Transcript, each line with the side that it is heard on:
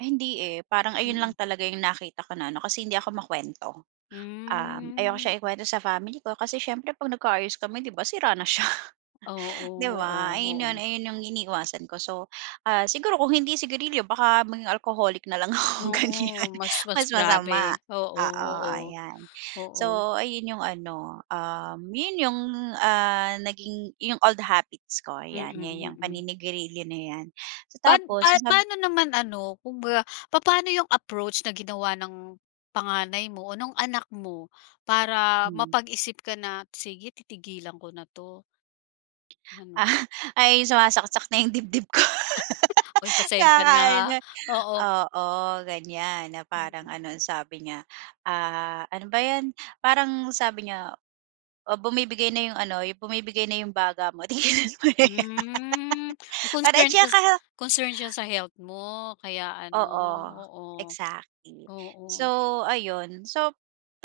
right: Hindi, eh, parang ayun lang
left: Mm.
right: talaga yung nakita ko na ano kasi hindi ako makwento, um, ayoko
left: Mm.
right: siyang ikwento sa family ko kasi siyempre 'pag nagka-ayos kami 'di ba sira na siya.
left: Oo,
right: 'Di ba
left: oo,
right: ayun yun,
left: oo.
right: ayun yung iniiwasan ko so, ah, siguro kung hindi sigarilyo baka maging alcoholic na lang ako
left: Oo,
right: ganyan
left: mas, mas
right: mas masama,
left: grabe,
right: oo,
left: oo, oo,
right: ayan.
left: oo.
right: So ayun yung ano, um, yun yung, ah, naging yung old the habits ko
left: Mm,
right: yan yang
left: mm.
right: paninigarilyo na yan. So
left: Pan
right: tapos,
left: pa
right: sab
left: paano naman ano kumbaga papaano yung approach na ginawa ng panganay mo o nong anak mo para
right: Mm.
left: mapag-isip ka na, sige titigilan ko na 'to. Ano?
right: Ah, ay sumasaksak na yung dibdib ko.
left: Uy pasensya na ha
right: Kakaano,
left: oo.
right: oo, ganyan na parang
left: Mm.
right: ano ansabi niya, ah, ano ba yan, parang sabi niya o bumibigay na yung ano bumibigay na yung baga mo tigilan mo na yan.
left: Hmm,
right: Para at
left: concern siya
right: saka
left: concern siya sa health mo, kaya ano,
right: Oo,
left: oo,
right: exactly.
left: oo.
right: So ayun so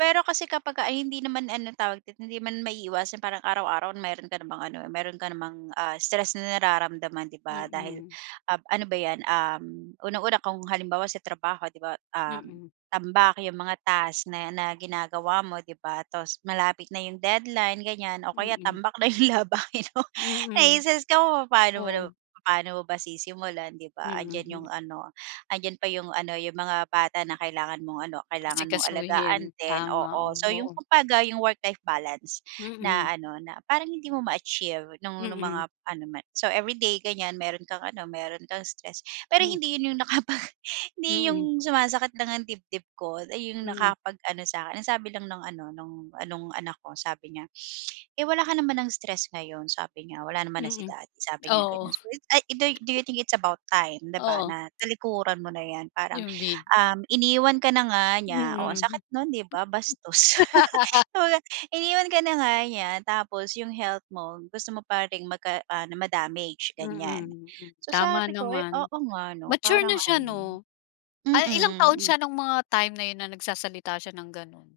right: pero kasi kapagka hindi naman ano tawag hindi man maiiwasan parang araw-araw meron ka namang ano, ah, meron ka namang, ah, stress na nararamdaman, 'di ba dahil,
left: Mm.
right: um, ano ba 'yan, um, unang-una kung halimbawa sa trabaho 'di ba, um,
left: Mm.
right: tambak 'yong mga task na na ginagawa mo 'di ba, tas malapit na yung deadline ganyan o kaya
left: Mm.
right: tambak na yung labahin mo.
left: Mm,
right: naistress ka kung papano mo
left: oo.
right: paano mo ba sisimulan, 'di ba, 'andiyan
left: Mm.
right: yung ano 'andiyan pa yung ano yung mga bata na kailangan mong ano kailangan mong
left: Asikasuhin,
right: alagaan din,
left: tama,
right: oo.
left: oo,
right: So yung
left: oo.
right: kumbaga yung work-life balance
left: Mm.
right: na ano na parang hindi mo ma-achieve nung nung
left: Mm.
right: mga ano ma So everyday ganyan meron kang ano meron kang stress, pero
left: Mm.
right: hindi yun yung nakapag hindi
left: Mm.
right: yung sumasakit lang ang dibdib ko ay yung
left: Mm.
right: nakapag-ano sa akin. Ang sabi lang ng ano nong ah, nong anak ko sabi niya, "Eh, wala ka naman ng stress ngayon." Sabi niya. "Wala naman na si
left: Mm,
right: daddy." Sabi niya
left: oo.
right: ganon. So, ay do do you think it's about time 'di ba
left: Oo.
right: na talikuran mo na yan parang,
left: Yung vid.
right: um, iniwan ka na nga niya, oo ang
left: Mm.
right: sakit nun di ba bastos. Iniwan ka na nga niya tapos yung health mo, gusto mo pa ring mag ano ma-damage ganyan,
left: Mm
right: so
left: tama
right: sabi ko,
left: naman.
right: oo nga ano,
left: Mature
right: parang
left: na siya
right: ano,
left: 'no. Ay ilang taon
right: mm.
left: siya nung mga time na yun na nagsasalita siya ng ganun?